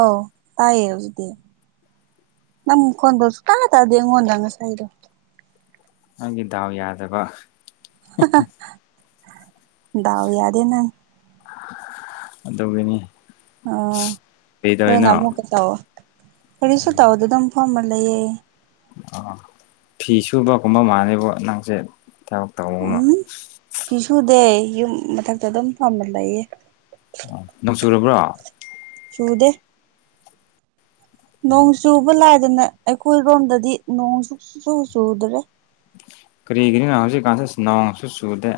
ꯑꯧ ꯇꯥꯏꯌꯦ ꯑꯗꯨꯗꯤ ꯅꯝ ꯀꯟꯁꯨ ꯇ ꯇꯗ ꯌꯦꯉꯣꯟꯗꯅꯁꯥꯏꯗꯣ ꯅꯪꯒꯤ ꯗꯥꯎ ꯌꯥꯗꯕ ꯗꯥꯎ ꯌꯥꯗꯦ ꯅ ꯑꯗꯨꯒꯤꯅꯤ ꯑ ꯀꯩꯗꯧꯔꯤꯅꯣ ꯐꯔꯅꯃꯨ ꯄꯇꯥꯑꯣꯣ ꯈꯔꯤꯁꯨ ꯇꯑꯣ ꯑꯗꯨꯗꯝ ꯃ ꯑꯃ ꯂꯩꯌꯦ ꯑ ꯐꯤ ꯁꯨꯕꯒꯨꯝꯕ ꯃꯥꯜꯅꯦꯕ ꯅꯪꯁꯦ ꯊꯕꯛ ꯇꯧꯕ ꯑꯃ ꯎꯝ ꯐꯤꯁꯨꯗꯦ ꯌꯨꯝ ꯃꯊꯛꯇ ꯑꯗꯨꯝ ꯄꯝꯕ ꯂꯩꯌꯦ ꯅꯣꯡ [unintelligible] ꯆꯨꯗꯦ ꯅꯣꯡ ꯆꯨꯕ ꯂꯥꯏꯗꯅ ꯑꯩꯈꯣꯏꯔꯣꯝꯗꯗꯤ ꯅꯣꯡ ꯁꯨ ꯆꯨꯗ꯭ꯔꯦ ꯀꯔꯤꯒꯤꯅꯤꯅꯣ ꯍꯧꯖꯤꯛꯀꯥꯟꯁꯤꯦ ꯅꯣꯡꯁꯨ ꯆꯨꯗꯦ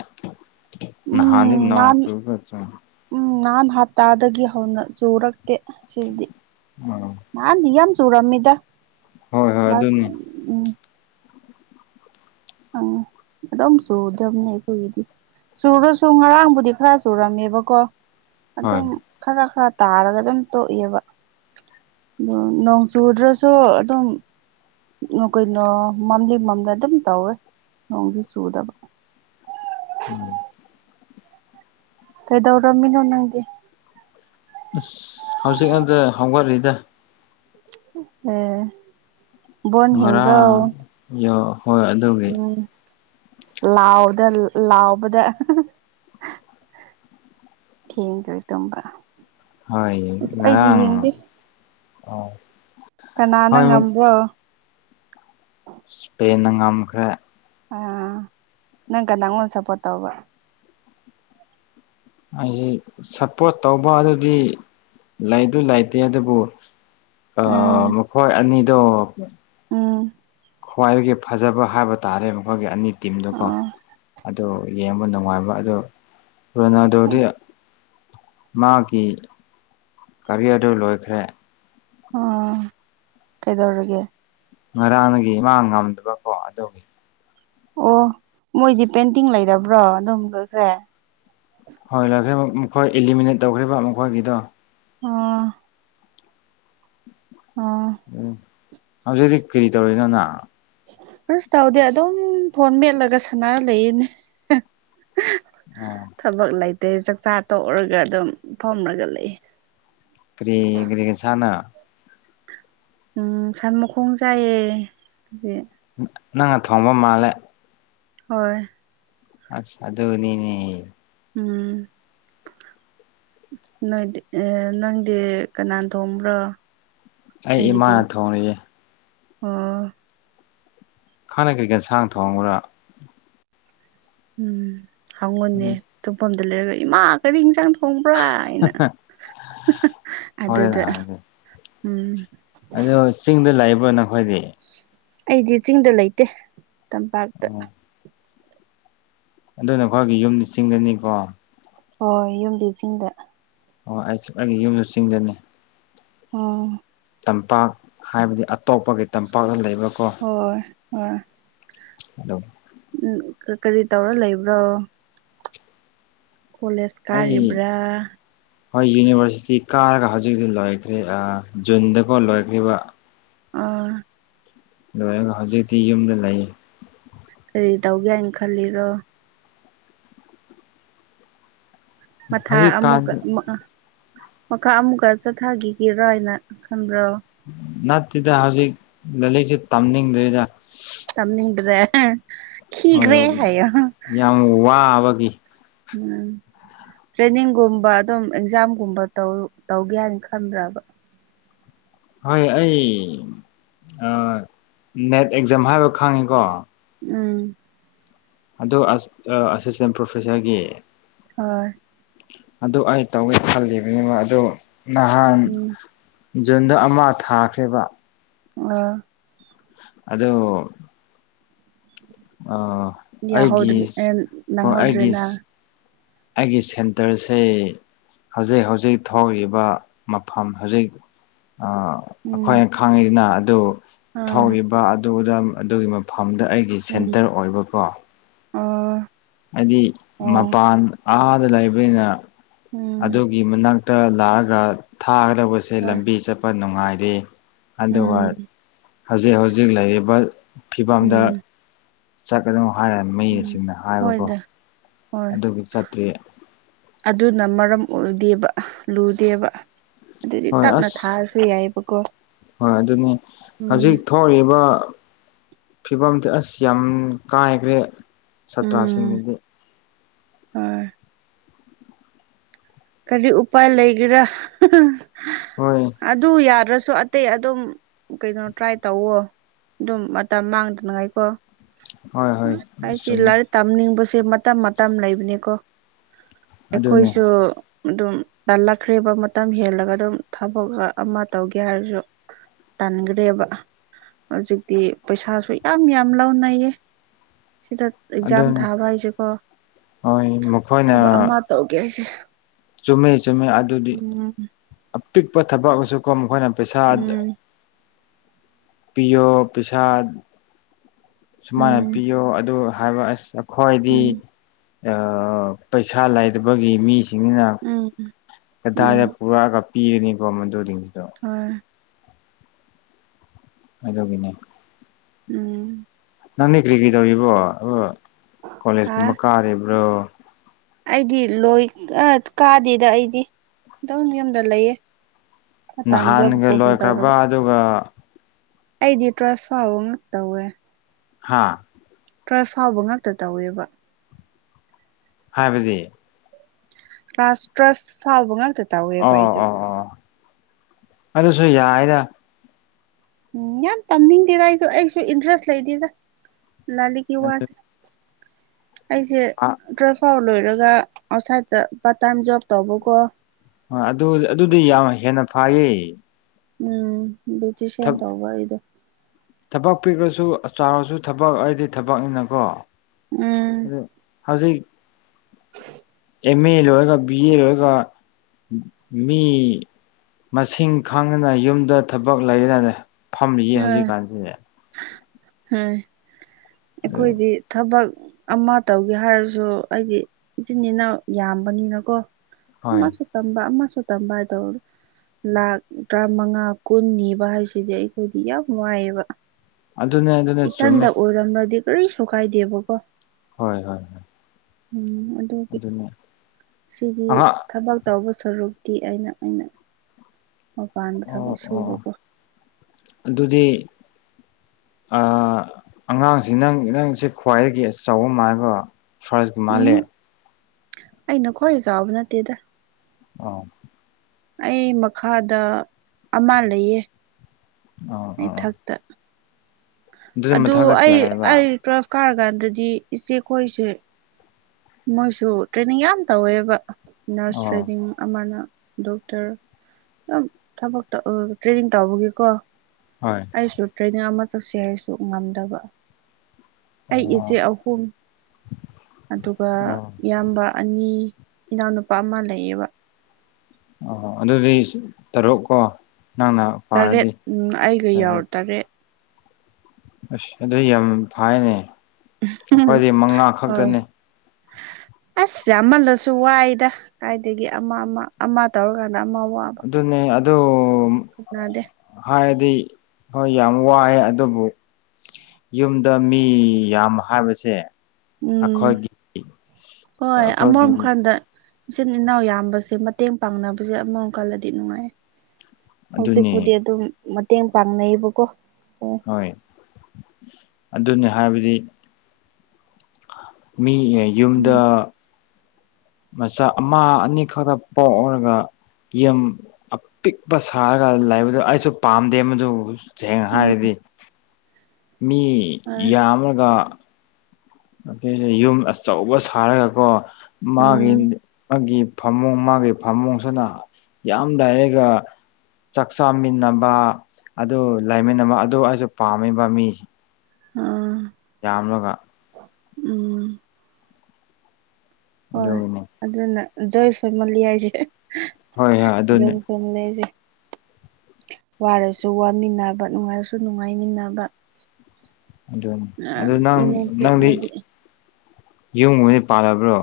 ꯅꯍꯗ ꯎꯝ ꯅ ꯅꯍꯥꯟ ꯇ ꯆ ꯎꯝ ꯅꯍꯥꯟ ꯍꯞꯇꯥꯗꯒꯤ ꯍꯧꯅ ꯆꯨꯔꯛꯇꯦ ꯁꯤꯗꯤ ꯎꯝ ꯅꯍꯥꯟꯗꯤ ꯌꯥꯝ ꯆꯨꯔꯝꯃꯤꯗ ꯍꯣꯏ ꯍꯣꯏ ꯑꯗꯨꯅꯤ ꯎꯝ ꯑꯝꯗ ꯁꯨꯗ ꯑꯅ ꯀꯣꯏꯗꯤ ꯆꯨꯔꯁꯨ ꯉꯔꯥꯡꯕꯨꯗꯤ ꯈꯔ ꯆꯨꯔꯝꯃꯦꯕꯀꯣ ꯍꯣꯏ ꯑꯗꯨꯝ ꯈꯔ ꯈꯔ ꯇꯥꯔꯒ ꯑꯗꯨꯝ ꯇꯣꯛꯏꯕ ꯑ ꯅꯣꯡ ꯆꯨꯗ꯭ꯔꯁꯨ ꯑꯗꯨꯝ ꯎ ꯀꯣꯏꯅꯣ ꯃꯝꯂꯤ ꯃꯝꯂ ꯑꯗꯨꯝ ꯇꯧꯋꯦ ꯅꯣꯡꯒꯤꯤ ꯆꯨꯗꯕ ꯎꯝ ꯀꯗꯧꯔꯝꯃꯤ ꯅꯣ ꯅꯪꯗꯤꯦ ꯑꯁ ꯍꯧꯖꯤꯛ ꯑꯗꯨꯗ ꯍꯧꯒꯠꯛꯏꯗ ꯑꯦ ꯣꯟ ꯍꯦꯕ꯭ꯔꯝ ꯉꯔꯥꯡ ꯌꯣ ꯍꯣꯏ ꯑꯗꯨꯒꯤ ꯂꯥꯎꯗ ꯂꯥꯎꯕꯗ ꯊꯦꯡꯔꯤ ꯇꯨꯝꯕ ꯍꯣꯏ ꯑꯩꯗꯤ ꯉꯔꯥꯡ ꯌꯦꯡꯗꯦ ꯑ ꯀꯅꯥꯅ ꯉꯝꯕꯣ ꯁꯄꯟꯗꯪ ꯉꯝꯈ꯭ꯔꯦ ꯑꯥ ꯅꯪ ꯀ ꯅꯪꯉꯣꯟꯗ ꯁꯞꯄꯣꯔꯠ ꯇꯧꯕ ꯍꯥꯏꯁꯤ ꯁꯞꯄꯣꯔꯠ ꯇꯧꯕ ꯑꯗꯨꯗꯤ ꯂꯩ ꯑꯗꯨ ꯂꯩꯇꯦ ꯑꯗꯨꯕꯨ ꯑ ꯎꯝ ꯃꯈꯣꯏ ꯑꯅꯤꯗꯣ ꯎꯝ ꯈ꯭ꯋꯥꯏꯗꯒꯤ ꯐꯖꯕ ꯍꯥꯏꯕ ꯇꯥꯔꯦ ꯃꯈꯣꯏꯒꯤ ꯑꯅꯤ ꯇꯤꯝꯗꯨꯀꯣ ꯑꯣ ꯑꯗꯣ ꯌꯦꯡꯕ ꯅꯨꯡꯉꯥꯏꯕ ꯑꯗꯣ ꯑꯩ ꯔꯣꯅꯥꯗꯣꯗꯤ ꯃꯥꯒꯤ ꯀꯔꯤꯌꯔꯗꯨ ꯂꯣꯏꯈ꯭ꯔꯦ ꯑꯣ ꯀꯩꯗꯧꯣꯔꯒꯦ ꯉꯔꯥꯡꯅꯒꯤ ꯏꯃꯥꯡ ꯉꯝꯗꯕꯀꯣ ꯑꯗꯨꯒꯤ ꯑꯣ ꯃꯣꯏꯗꯤ ꯄꯦꯟꯇꯤꯡ ꯂꯩꯕ꯭ꯔꯣ ꯑꯗꯨꯝ ꯂꯣꯏꯈ꯭ꯔꯦ ꯍꯣꯏ ꯂꯈ꯭ꯔꯦ ꯃꯈꯣꯏ ꯑꯦꯂꯤꯃꯤꯅꯦꯠ ꯇꯧꯈ꯭ꯔꯤꯕ ꯃꯈꯣꯏꯒꯤꯗꯣ ꯑꯥ ꯎꯝ ꯍꯧꯖꯤꯛ ꯍꯧꯖꯤꯛ ꯀꯔꯤ ꯇꯧꯔꯤꯅꯣꯅ ꯑꯁ ꯇꯧꯗꯦ ꯑꯗꯨꯝ ꯐꯣꯟ ꯃꯦꯦꯜꯂꯒ ꯁꯥꯟꯅꯔ ꯂꯩꯔꯤꯅꯦ ꯑꯣ ꯊꯕꯛ ꯂꯩꯇꯦ ꯆꯥꯛꯆꯥ ꯇꯣꯛꯔꯒ ꯑꯗꯨꯝ ꯐꯝꯔꯒ ꯂꯩ ꯀꯔꯤ ꯀꯔꯤꯒ ꯁꯅ ꯎꯝ ꯁꯥꯟꯃꯨꯈꯣꯡꯖꯌꯦ ꯅꯪꯅ ꯊꯣꯡꯕ ꯃꯥꯜꯂꯦ ꯍꯣꯏ ꯑꯁ ꯑꯗꯨ ꯑꯗꯨꯅꯤꯅꯦ ꯎꯝ ꯅꯣꯏꯗꯤ ꯅꯪꯗꯤ ꯀꯅꯥ ꯊꯣꯡꯕ꯭ꯔꯣ ꯑꯩ ꯏꯃꯥꯅ ꯊꯣꯡꯉꯌꯦꯦ ꯑ ꯈꯥꯟꯅ ꯀꯩꯀꯦꯟ ꯁꯥꯡ ꯊꯣꯡꯕ꯭ꯔꯥ ꯎꯝ ꯍꯥꯡꯉꯨꯅꯦ ꯇꯨꯝꯐꯝꯗ ꯂꯩꯔꯒ ꯏꯃꯥ ꯀꯔꯤ ꯏꯟꯁꯥꯡ ꯊꯣꯡꯕ꯭ꯔꯥ ꯍꯥꯏꯅ ꯑꯗꯨꯗ ꯎꯝ ꯑꯣ ꯆꯤꯡꯗ ꯂꯩꯕ꯭ꯔꯣ ꯅꯈꯣꯏꯗꯤ ꯑꯩꯗꯤ ꯆꯤꯡꯗ ꯂꯩꯇꯦ ꯇꯝꯄꯥꯛꯇ ꯑꯗꯨꯅ ꯑꯩꯈꯣꯏꯒꯤ ꯌꯨꯝꯗ ꯆꯤꯡꯒꯅꯤꯀꯣ ꯍꯣꯏ ꯌꯨꯝꯗꯤꯁꯤꯡꯗ ꯑꯣ ꯑꯩꯁꯨ ꯑꯩꯒꯤ ꯌꯨꯝꯁꯨ ꯆꯤꯡꯗꯅꯤ ꯑꯣ ꯇꯝꯄꯥꯛ ꯍꯥꯏꯕꯗꯤ ꯑꯇꯣꯞꯄꯒꯤ ꯇꯝꯄꯥꯛꯇ ꯂꯩꯕ꯭ꯔꯥꯀꯣ ꯍꯣꯏ ꯍꯂꯣ ꯎꯝ ꯀꯔꯤ ꯇꯧꯔ ꯂꯩꯕ꯭ꯔꯣ ꯀꯣꯂꯦꯖ ꯑꯩ ꯀꯥꯔꯤꯕ꯭ꯔꯥ ꯍꯣꯏ ꯌꯨꯅꯤꯚꯔꯁꯤꯇꯤ ꯀꯥꯔꯒ ꯍꯧꯖꯤꯛ ꯍꯧꯖꯤꯛ ꯂꯣꯏꯈ꯭ꯔꯦ ꯖꯨꯟꯗꯀ ꯂꯣꯏꯈ꯭ꯔꯤꯕ ꯑꯣ ꯂꯣꯏꯔꯒ ꯍꯧꯖꯤꯛꯇꯤ ꯌꯨꯝꯗ ꯂꯩꯌꯦ ꯀꯔꯤ ꯇꯧꯒꯦ ꯍꯥꯏꯅ ꯈꯜꯂꯤꯔꯣ ꯃꯊꯥ ꯍꯧꯖꯤꯛꯀꯥꯟ ꯑꯃꯨꯛ ꯃꯈꯥ ꯑꯃꯨꯛꯀ ꯆꯠꯊꯈꯤꯒꯔꯥ ꯍꯥꯏꯅ ꯈꯟꯕ꯭ꯔꯣ ꯅꯠꯇꯦꯗ ꯍꯧꯖꯤꯛ ꯂꯥꯏꯔꯤꯛꯁꯨ ꯇꯝꯅꯤꯡꯗ꯭ꯔꯤꯗ ꯆꯝꯃꯤꯗꯨꯗꯦ ꯍꯣꯏ ꯍꯣꯏ ꯌꯥꯝ ꯋꯥꯕꯒꯤ ꯎꯝ ꯇ꯭ꯔꯦꯅꯤꯡꯒꯨꯝꯕ ꯑꯗꯨꯝ ꯑꯦꯛꯖꯥꯝꯒꯨꯝꯕ ꯇꯧꯒꯦ ꯍꯥꯏꯅ ꯈꯟꯕ꯭ꯔꯕ ꯍꯣꯏ ꯑꯩ ꯅꯦꯠ ꯑꯦꯛꯖꯥꯝ ꯍꯥꯏꯕ ꯈꯪꯉꯤꯀꯣ ꯎꯝ ꯑꯣ ꯑꯁꯤꯁꯇꯦꯟ ꯄ꯭ꯔꯣꯐꯦꯁꯔꯒꯤ ꯑ ꯑꯗꯨ ꯑꯩ ꯇꯧꯒꯦ ꯈꯜꯂꯤꯕꯅꯦꯕ ꯑꯗꯨ ꯅꯍꯥꯟ ꯎꯝ ꯖꯨꯟꯗ ꯑꯃ ꯊꯥꯈ꯭ꯔꯕ ꯑ ꯑꯗꯣ ꯑ ꯌꯥꯍꯧꯗ꯭ꯔꯤ ꯑꯩꯒꯤꯁ ꯑꯣ ꯅꯪꯍꯧꯗ꯭ꯔꯦꯅ ꯑꯩꯒꯤꯁ ꯑꯩꯒꯤ ꯁꯦꯟꯇꯔꯁꯦ ꯍꯧꯖꯤꯛ ꯍꯧꯖꯤꯛ ꯊꯣꯛꯔꯤꯕ ꯃꯐꯝ ꯍꯧꯖꯤꯛ ꯎꯝ ꯑꯩꯈꯣꯏꯅ ꯈꯪꯉꯤꯗꯅ ꯑꯗꯨ ꯑꯥ ꯊꯧꯔꯤꯕ ꯑꯗꯨꯗ ꯑꯗꯨꯒꯤ ꯃꯐꯝ ꯃꯐꯝꯗ ꯑꯩꯒꯤ ꯁꯦꯟꯇꯔ ꯑꯣꯏꯕꯀꯣ ꯑ ꯍꯥꯏꯗꯤ ꯃꯄꯥꯟ ꯑꯥꯗ ꯂꯩꯕꯅꯤꯅ ꯎꯝ ꯑꯗꯨꯒꯤ ꯃꯅꯥꯛꯇ ꯇ ꯂꯥꯛꯑꯒ ꯊꯥꯒꯗꯧꯕꯁꯦ ꯍꯣꯏ ꯂꯝꯕꯤ ꯆꯠꯄ ꯅꯨꯡꯉꯥꯏꯔꯦ ꯑꯗꯨꯒ ꯎꯝ ꯍꯧꯖꯤꯛ ꯍꯧꯖꯤꯛ ꯂꯩꯔꯤꯕ ꯐꯤꯕꯝꯗ ꯎꯝ ꯆꯠꯀꯗꯅꯣ ꯍꯥꯏꯔꯦ ꯎꯝ ꯃꯌꯦꯛꯁꯤꯡꯅ ꯍꯥꯏꯕꯀꯣ ꯍꯣꯏꯗ ꯍꯣꯏ ꯑꯗꯨꯒꯤ ꯆꯠꯇ꯭ꯔꯤ ꯑꯗꯨꯅ ꯃꯔꯝ ꯑꯣꯏꯗꯦꯕ ꯂꯨꯗꯦꯕ ꯑꯗꯨꯗꯤ ꯍꯣꯏ ꯇꯞꯅ ꯑꯁ ꯊꯥꯔꯁꯨ ꯌꯥꯏꯕꯀꯣ ꯍꯣꯏ ꯑꯗꯨꯅꯤ ꯍꯧꯖꯤꯛ ꯊꯣꯛꯕ ꯐꯤꯕꯝꯗꯤ ꯑꯁ ꯌꯥꯝ ꯀꯥꯏꯈ꯭ꯔꯦ ꯁꯥꯇ꯭ꯔꯁꯤꯡꯒꯤꯗꯤ ꯑꯣꯏ ꯀꯔꯤ ꯎꯄꯥꯏ ꯂꯩꯒꯦꯔꯥ ꯍꯣꯏ ꯑꯗꯨ ꯌꯥꯗ꯭ꯔꯁꯨ ꯑꯇꯩ ꯑꯗꯨꯝ ꯀꯩꯅꯣ ꯇ꯭ꯔꯥꯏ ꯇꯧꯋꯣ ꯑꯗꯨꯝ ꯃꯇꯝ ꯃꯥꯡꯗꯅꯉꯥꯏꯀꯣ ꯍꯣꯏ ꯍꯣꯏ ꯍꯥꯏꯥꯏꯁꯤ ꯆꯨꯝꯃꯦ ꯂꯔꯦ ꯇꯝꯅꯤꯁ ꯁꯦ ꯃꯇꯝ ꯃꯇꯝ ꯂꯩꯕꯅꯦꯀꯣ ꯑꯗꯨꯅꯤ ꯑꯩꯈꯣꯏꯁꯨ ꯑꯗꯨꯝ ꯇꯜꯂꯛꯈ꯭ꯔꯤꯕ ꯃꯇꯝ ꯍꯦꯜꯂꯒ ꯑꯗꯨꯝ ꯊꯕꯛ ꯑꯃ ꯇꯧꯒꯦ ꯍꯥꯏꯔꯁꯨ ꯇꯟꯈ꯭ꯔꯦꯕ ꯍꯧꯖꯤꯛꯇꯤ ꯄꯩꯁꯥꯁꯨ ꯌꯥꯝ ꯌꯥꯝ ꯂꯧꯅꯩꯌꯦ ꯁꯤꯗ ꯑꯦꯛꯖꯥꯝ ꯑꯗꯨꯅꯤ ꯊꯥꯕ ꯍꯥꯏꯁꯦꯀꯣ ꯍꯣꯏ ꯃꯈꯣꯏꯅ ꯊꯕꯛ ꯑꯃ ꯇꯧꯒꯦ ꯍꯥꯏꯁꯦ ꯆꯨꯝꯃꯤ ꯆꯨꯝꯃꯤ ꯑꯗꯨꯗꯤ ꯎꯝ ꯑꯄꯤꯛꯄ ꯊꯕꯛꯑꯁꯨꯀꯣ ꯃꯈꯣꯏꯅ ꯄꯩꯁꯥꯗ ꯎꯝ ꯄꯤꯌꯣ ꯄꯩꯁꯥ ꯁꯨꯃꯥꯏꯅ ꯎꯝ ꯄꯤꯌꯣ ꯑꯗꯨ ꯍꯥꯏꯕ ꯑꯁ ꯈ꯭ꯋꯥꯏꯗꯤ ꯎꯝ ꯄꯩꯁꯥ ꯂꯩꯇꯕꯒꯤ ꯃꯤꯁ ꯁꯤꯡꯁꯤꯅ ꯎꯝ ꯀꯗꯥꯏꯗ ꯄꯨꯔꯛꯑꯒ ꯄꯤꯒꯅꯤꯀꯣ ꯃꯗꯨꯗꯤ ꯍ ꯀꯗꯧꯒꯤꯅꯦ ꯎꯝ ꯅꯪꯅꯦ ꯀꯔꯤ ꯀꯔꯤ ꯇꯧꯔꯤꯕꯣ ꯑ ꯑ ꯀꯣꯂꯦꯖꯀꯨꯝꯕ ꯀꯥꯔꯤꯕ꯭ꯔꯣ ꯑꯩꯗꯤ ꯂꯣꯏ ꯀꯥꯗꯦꯗ ꯑꯩꯗꯤ ꯑꯗꯨꯝ ꯌꯨꯝꯗ ꯂꯩꯌꯦ ꯑ ꯇꯥꯏꯖꯣꯕ ꯅꯍꯥꯟꯒ ꯀꯣ ꯃꯤ ꯂꯣꯏꯈ꯭ꯔꯕ ꯇꯔꯣꯒ ꯑꯗꯨꯒ ꯑꯩꯗꯤ ꯇ꯭ꯔꯥꯟꯁꯐꯥꯕ ꯉꯥꯛ ꯇꯧꯋꯦ ꯍꯥꯥ ꯇ꯭ꯋꯦꯜꯐ ꯐꯥꯎꯕ ꯉꯛꯇ ꯇꯧꯋꯦꯕ ꯍꯥꯏꯕꯤꯗꯤ ꯀ꯭ꯂꯥꯁ ꯇ꯭ꯋꯦꯜꯐ ꯐꯥꯎꯕ ꯉꯇ ꯇꯧꯋꯦꯕ ꯑꯣ ꯑꯩꯗꯣ ꯁꯨ ꯌꯥꯏꯗ ꯎꯝ ꯌꯥꯝ ꯇꯝꯅꯤꯡꯗꯦꯗ ꯑꯩꯁꯨꯣ ꯑꯩꯁꯨ ꯏꯟꯇꯔꯦꯁ ꯂꯩꯗꯦꯗ ꯂꯥꯂꯤꯛꯀꯤ ꯋꯥꯁꯦ ꯑꯩꯁꯦ ꯗ꯭ꯔ ꯐ ꯂꯣ ꯑꯗꯨꯒ ꯑꯥꯎꯠꯁꯥꯏꯗꯠꯇ ꯄꯥꯔꯠ ꯇꯥꯏꯝ ꯖꯣꯕ ꯇꯧꯕꯀꯣ ꯑꯗꯨ ꯑꯗꯨꯗꯤ ꯌꯥꯝ ꯍꯦꯟꯅ ꯐꯥꯏꯌꯦ ꯎꯝ ꯕ꯭ꯌꯨꯇꯁꯤꯌꯥꯟ ꯇꯧꯕ ꯑꯩꯗꯣ ꯊꯕꯛ ꯄꯤꯈ꯭ꯔꯁꯨ ꯆꯥꯎꯔꯁꯨ ꯊꯕꯛ ꯑꯩꯗꯤ ꯊꯕꯛꯅꯤꯅꯀꯣ ꯎꯝ ꯑꯗꯨ ꯍꯧꯖꯤꯛ ꯑꯦꯝ ꯑꯦ ꯂꯣꯏꯔꯒ ꯕꯤ ꯑꯦ ꯂꯣꯏꯔꯒ ꯃꯤ ꯃꯁꯤꯡ ꯈꯪꯗꯅ ꯌꯨꯝꯗ ꯊꯕꯛ ꯂꯩꯗꯅ ꯐꯝꯃꯤꯌꯦ ꯍꯧꯖꯤꯛꯀꯥꯟꯁꯤꯗꯤ ꯎꯣꯏ ꯑꯩꯈꯣꯏꯗꯤ ꯊꯕꯛ ꯑꯃ ꯇꯧꯒꯦ ꯍꯥꯏꯔꯁꯨ ꯑꯩꯗꯤ ꯏꯆꯤꯟ ꯏꯅꯥ ꯌꯥꯝꯕꯅꯤꯅꯀꯣ ꯍꯣꯏ ꯁꯛꯇꯝꯕꯁꯨ ꯇꯝꯥꯏ ꯇꯧ ꯂꯥꯛ ꯇꯔꯥꯃꯉꯥ ꯀꯨꯟ ꯅꯤꯕ ꯍꯥꯏꯁꯤꯗꯤ ꯑꯩ ꯈꯗꯤ ꯌꯥꯝ ꯋꯥꯏꯑꯦꯕ ꯑꯗꯨꯅꯦ ꯑꯗꯨꯅꯦ ꯏꯊꯟꯗ ꯆꯨꯝꯃꯦ ꯑꯣꯏꯔꯝꯅꯗꯤ ꯇ ꯁꯨꯀꯥꯏꯗꯕꯣ ꯀꯣ ꯍꯣꯏ ꯍꯣꯏ ꯎꯝ ꯑꯗꯨꯒꯤ ꯑꯗꯨꯅꯦ ꯁꯤꯗꯤ ꯑꯍꯥꯛ ꯊꯕꯛ ꯇꯧꯕꯁꯨ ꯁꯔꯨꯛꯇꯤ ꯑꯩꯅ ꯑꯩꯅ ꯃꯄꯥꯟꯗ ꯊꯕꯛ ꯑꯣ ꯑꯣ ꯁꯨꯕꯀꯣ ꯑꯗꯨꯗꯤ ꯑꯉꯥꯡꯁꯤ ꯅꯪ ꯅꯪꯁꯦ ꯈ꯭ꯋꯥꯏꯗꯒꯤ ꯑꯆ ꯃꯥꯕ ꯐꯔꯦꯁꯀꯤ ꯃꯥꯂꯦ ꯎꯝ ꯑꯩꯅ ꯈ꯭ꯋꯥꯏ ꯆꯥꯎꯕ ꯅꯠꯇꯦꯗ ꯑ ꯑꯩ ꯃꯈꯥꯗ ꯑꯃ ꯂꯩꯌꯦ ꯑꯣ ꯑꯣ ꯑꯩꯊꯛꯇ ꯑꯗꯨꯗꯤ ꯑꯗꯨ ꯃꯊꯛꯇ ꯑꯩ ꯀꯌꯥ ꯂꯩꯕ ꯑꯩ ꯇꯨꯋꯦꯜꯐ ꯀꯥꯔꯀꯥꯟꯗꯗꯤ ꯏꯆꯦ ꯈꯣꯏꯁꯦ ꯃꯣꯏꯁꯨ ꯇ꯭ꯔꯦꯅꯤꯡ ꯌꯥꯝ ꯇꯧꯋꯦꯕ ꯅꯔꯁ ꯑꯣ ꯇ꯭ꯔꯦꯅꯤꯡ ꯑꯃꯅ ꯗꯣꯛꯇꯔ ꯌꯥꯝ ꯊꯕ ꯇ꯭ꯔꯦꯅꯤꯡ ꯇꯧꯕꯒꯤꯀꯣ ꯍꯣꯏ ꯑꯩꯁꯨ ꯇ꯭ꯔꯦꯅꯤꯡ ꯑꯃ ꯆꯠꯁꯤ ꯍꯥꯏꯁꯨ ꯉꯝꯗꯕ ꯑꯩ ꯑꯣ ꯏꯆꯦ ꯑꯍꯨꯝ ꯑꯗꯨꯒ ꯑꯣ ꯏꯌꯥꯝꯕ ꯑꯅꯤ ꯏꯅꯥꯎꯅꯨꯄꯥ ꯑꯃ ꯂꯩꯌꯦꯕ ꯑ ꯑꯗꯨꯗꯤ ꯇꯔꯨꯛꯀꯣ ꯅꯪꯅ ꯄꯥꯔꯗꯤ ꯇꯔꯦꯠ ꯎꯝ ꯑꯩꯒ ꯐꯔꯦ ꯌꯥꯎꯔ ꯇꯔꯦꯠ ꯑꯁ ꯑꯗꯨ ꯌꯥꯝ ꯐꯥꯏꯅꯦ ꯑꯩꯈꯣꯏꯗꯤ ꯃꯉꯥ ꯈꯛꯇꯅꯦ ꯑꯁꯁꯦ ꯑꯃꯜꯂꯁꯨ ꯋꯥꯏꯗ ꯀꯥꯏꯗꯒꯤ ꯑꯃ ꯑꯃ ꯑꯃ ꯇꯧꯔꯀꯥꯟꯗ ꯃ ꯋꯥꯕ ꯑꯗꯨꯣ ꯐꯅꯥꯗꯦ ꯍꯥꯏꯔꯗꯤ ꯍꯣꯏ ꯌꯥꯝ ꯋꯥꯏꯑꯦ ꯑꯗꯨꯕꯨ ꯌꯨꯝꯗ ꯃꯤ ꯌꯥꯝ ꯍꯥꯏꯕꯁꯦ ꯎꯝ ꯑꯈꯣꯏꯒꯤ ꯍꯣꯏ ꯑꯃꯔꯣꯝ ꯑꯈꯣꯏꯒꯤꯔꯤ ꯀꯥꯟꯗ ꯏꯆꯤꯟ ꯏꯅꯥꯎ ꯌꯥꯝꯕꯁꯦ ꯃꯇꯦꯡ ꯄꯥꯡꯅꯕꯁꯦ ꯑꯃꯃꯝꯀꯜꯂꯗꯤ ꯅꯨꯡꯉꯥꯏ ꯑꯗꯨꯅꯤ ꯍꯧꯖꯤꯛꯄꯨꯗꯤ ꯑꯗꯨꯝ ꯃꯇꯦꯡ ꯄꯥꯡꯅꯩꯌꯦꯕꯀꯣ ꯍꯣꯏ ꯑꯗꯨꯅꯤ ꯍꯥꯏꯕꯗꯤ ꯃꯤ ꯌꯨꯝꯗ ꯎꯝ ꯃꯆꯥ ꯑꯃ ꯑꯅꯤ ꯈꯛꯇ ꯄꯣꯛꯎꯔꯒ ꯌꯦ ꯄꯤꯛꯄ ꯁꯥꯔꯒ ꯂꯩꯕꯗꯨ ꯑꯩꯁꯨ ꯄꯥꯝꯗꯦ ꯃꯗꯨ ꯁꯦꯡ ꯎꯝ ꯍꯥꯏꯔꯗꯤ ꯃꯤ ꯍꯣꯏ ꯌꯥꯝꯃꯒ ꯑꯇꯩꯁ ꯌꯨꯝ ꯑꯆꯧꯕ ꯁꯥꯔꯒꯀꯣ ꯃꯥꯒꯤ ꯎꯝ ꯃꯥꯒꯤ ꯐꯃꯨꯡ ꯃꯥꯒꯤ ꯐꯃꯨꯡꯁꯤꯅ ꯌꯥꯝ ꯂꯥꯏꯔꯒ ꯆꯥꯛ ꯆꯥꯃꯤꯟꯅꯕ ꯑꯗꯨ ꯂꯩꯃꯤꯟꯅꯕ ꯑꯗꯨ ꯑꯩꯁꯨ ꯄꯥꯝꯃꯤꯕ ꯃꯤꯁ ꯑ ꯌꯥꯝꯂꯣꯒ ꯎ ꯍꯣꯏ ꯑꯗꯨꯒꯤꯅꯤ ꯑꯗꯨꯅ ꯖꯣꯏ ꯐꯦꯃꯂꯤ ꯍꯥꯏꯁꯦ ꯍꯣꯏ ꯍꯣꯏ ꯑꯗꯨꯅꯤ ꯪ ꯐ ꯂꯩꯁꯦ ꯋꯥꯔꯁꯨ ꯋꯥꯃꯤꯟꯅꯕ ꯅꯨꯡꯉꯥꯏꯔꯁꯨ ꯅꯨꯡꯉꯥꯏꯃꯤꯟꯅꯕ ꯑꯗꯨ ꯑꯗꯨ ꯅꯪ ꯏꯃꯨꯡ ꯅꯪꯗꯤ ꯄꯤꯛꯂꯗꯤ ꯌꯨꯝꯉꯗꯤ ꯄꯥꯜꯂꯕ꯭ꯔꯣ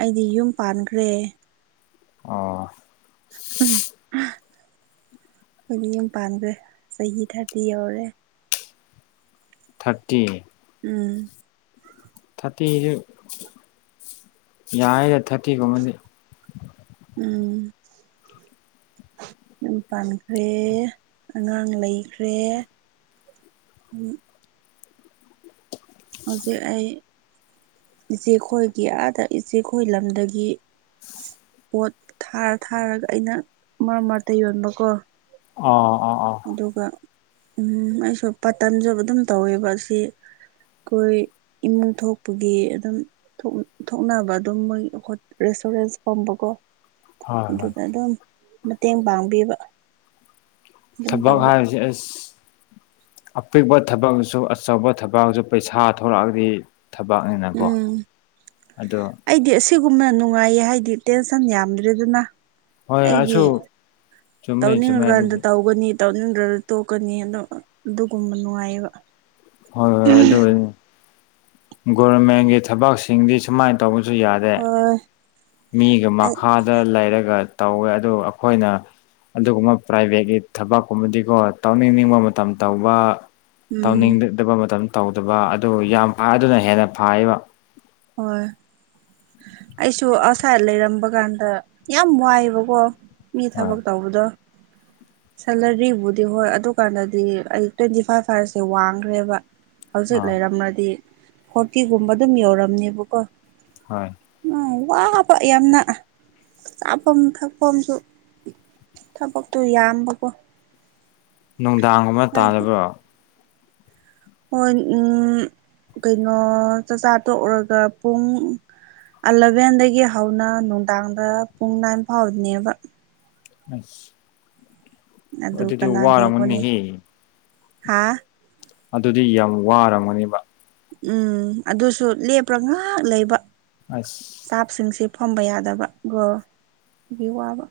ꯑꯩꯗꯤ ꯌꯨꯝ ꯄꯥꯟꯈ꯭ꯔꯦ ꯑ ꯎꯝ ꯍꯧꯗꯤ ꯌꯥꯝ ꯄꯥꯟꯈ꯭ꯔꯦ ꯆꯍꯤ ꯊꯥꯔꯗꯤꯤ ꯌꯧꯔꯦ ꯊꯥꯔꯇꯤ ꯎꯝ ꯊꯥꯔꯇꯤꯁꯨ ꯌꯥꯔꯔꯦ ꯊꯥꯔꯇꯤꯒꯨꯝꯕꯗꯤ ꯎꯝ ꯌꯨꯝ ꯄꯥꯟꯈ꯭ꯔꯦ ꯑꯉꯥꯡ ꯂꯩꯈ꯭ꯔꯦ ꯎꯝ ꯍꯧꯖꯤꯛ ꯑꯩ ꯏꯆꯦ ꯈꯣꯏꯒꯤ ꯑꯥꯗ ꯏꯆꯦ ꯈꯣꯏ ꯂꯝꯗꯒꯤ ꯄꯣꯠ ꯊꯥꯔ ꯊꯥꯔꯒ ꯑꯩꯅ ꯃꯔꯛ ꯃꯔꯇ ꯌꯣꯟꯕꯀꯣ ꯑ ꯑꯗꯨꯒ ꯎ ꯑꯩꯁꯨ ꯄꯥꯇꯟꯁꯨ ꯑꯗꯨꯝ ꯇꯧꯋꯦꯕ ꯑꯁꯤ ꯑꯩꯈꯣꯏ ꯏꯃꯨꯡ ꯊꯣꯛꯄꯒꯤ ꯑꯗꯨꯝ ꯊꯣꯛꯅꯕ ꯑꯗꯨꯝ ꯃꯣꯏ ꯁꯨꯔꯦꯁ ꯀꯝꯝꯕꯒꯣ ꯍꯣꯏ ꯍꯣꯏ ꯑꯗꯨꯗ ꯑꯗꯨꯝ ꯃꯇꯦꯡ ꯄꯥꯡꯕꯤꯕ ꯑꯗꯨꯝ ꯊꯕꯛ ꯇꯧꯕ ꯍꯥꯏꯔꯤꯁ ꯑꯁ ꯑꯄꯤꯛꯄ ꯊꯕꯛꯁꯨ ꯑꯆꯧꯕ ꯊꯕꯛꯁꯨ ꯄꯩꯁꯥ ꯊꯣꯛꯂꯛꯑꯗꯤ ꯊꯕꯛꯅꯤꯅꯀꯣ ꯑꯗꯣ ꯁꯤꯒꯨꯝꯅ ꯅꯨꯡꯉꯥꯏꯌꯦ ꯍꯥꯏꯗꯤ ꯇꯦꯟꯁꯟ ꯌꯥꯝꯗ꯭ꯔꯦꯗꯅ ꯍꯣꯏ ꯑꯩꯒꯤ ꯑꯁꯨ ꯆꯨꯝꯃꯦ ꯆꯨꯝꯃꯦ ꯇꯧꯅꯤꯡꯉꯀꯥꯟꯗ ꯑꯗꯨꯗꯤ ꯇꯧꯒꯅꯤ ꯇꯧꯅꯤꯡꯗ꯭ꯔꯗ ꯇꯣꯛꯀꯅꯤ ꯑ ꯑꯗꯨꯒꯨꯝꯕ ꯅꯨꯡꯉꯥꯏꯌꯦꯕ ꯍꯣꯏ ꯍꯣꯏ ꯑꯗꯨ ꯒꯣꯔꯃꯦꯟꯒꯤ ꯊꯕꯛꯁꯤꯡꯗꯤ ꯁꯨꯃꯥꯏꯅ ꯇꯧꯕ ꯁꯨ ꯌꯥꯗꯦ ꯍꯣꯏ ꯃꯤꯒ ꯑꯩ ꯃꯈꯥꯗ ꯂꯩꯔꯒ ꯇꯧꯋꯦ ꯑꯗꯨ ꯑꯩꯈꯣꯏꯅ ꯑꯗꯨꯒꯨꯝꯕ ꯄ꯭ꯔꯥꯏꯚꯦꯠꯀꯤ ꯊꯕꯛꯀꯨꯝꯕꯗꯤꯀꯣ ꯇꯧꯅꯤꯡꯅꯤꯡꯕ ꯃꯇꯝ ꯇꯧꯕ ꯎꯝ ꯇꯧꯅꯤꯡꯗꯕ ꯃꯇꯝ ꯇꯧꯗꯕ ꯑꯗꯨ ꯌꯥꯝ ꯐ ꯑꯗꯨꯅ ꯍꯦꯟꯅ ꯐꯥꯏꯕ ꯑꯣ ꯑꯩꯁꯨ ꯑꯥꯎꯁꯥꯏꯗ ꯂꯩꯔꯝꯕ ꯀꯥꯟꯗ ꯌꯥꯝ ꯋꯥꯏꯑꯕꯀꯣ ꯃꯤ ꯍꯣꯏ ꯊꯕꯛ ꯇꯧꯕꯗꯣ ꯁꯦꯂꯔꯤꯕꯨꯗꯤ ꯍꯣꯏ ꯑꯗꯨꯀꯥꯟꯗꯗꯤ ꯑꯩ ꯇ꯭ꯋꯦꯟꯇꯤ ꯐꯥꯏꯚ ꯍꯥꯏꯔꯁꯦ ꯋꯥꯡꯈ꯭ꯔꯦꯕ ꯍꯧꯖꯤꯛ ꯑꯥ ꯂꯩꯔꯝꯂꯗꯤ ꯐꯣꯔꯇꯤꯒꯨꯝꯕ ꯑꯗꯨꯝ ꯌꯧꯔꯝꯅꯦꯕꯀꯣ ꯍꯣꯏ ꯎꯝ ꯋꯥꯕ ꯌꯥꯝꯅ ꯆꯥꯐꯝ ꯊꯛꯐꯝꯁꯨ ꯊꯕꯛꯇꯨ ꯌꯥꯝꯕꯀꯣ ꯅꯨꯡꯗꯥꯡꯒꯨꯝꯕ ꯍꯥꯏꯗꯤ ꯇꯥꯜꯂꯕ꯭ꯔꯣ ꯍꯣꯏ ꯎꯝ ꯀꯩꯅꯣ ꯆꯥꯛꯆꯥ ꯇꯣꯛꯔꯒ ꯄꯨꯡ ꯑꯂꯚꯦꯟꯗꯒꯤ ꯍꯧꯅ ꯅꯨꯡꯗꯥꯡꯗ ꯄꯨꯡ ꯅꯥꯏꯟ ꯐꯥꯎꯗꯅꯦꯕ ꯑ ꯑꯗꯨ ꯀꯅꯥ ꯌꯦꯀꯣꯅꯦ ꯍꯥ ꯑꯗꯨꯗꯤ ꯌꯥꯝ ꯋꯥꯔꯝꯒꯅꯦꯕ ꯎꯝ ꯑꯗꯨꯁꯨ ꯂꯦꯞꯄ꯭ꯔꯥ ꯉꯍꯥꯛ ꯂꯩꯕ ꯑ ꯏꯁꯇꯥꯞꯁꯤꯡꯁꯦ ꯐꯝꯕ ꯌꯥꯗꯕ ꯒꯣꯒꯤ ꯋꯥꯕ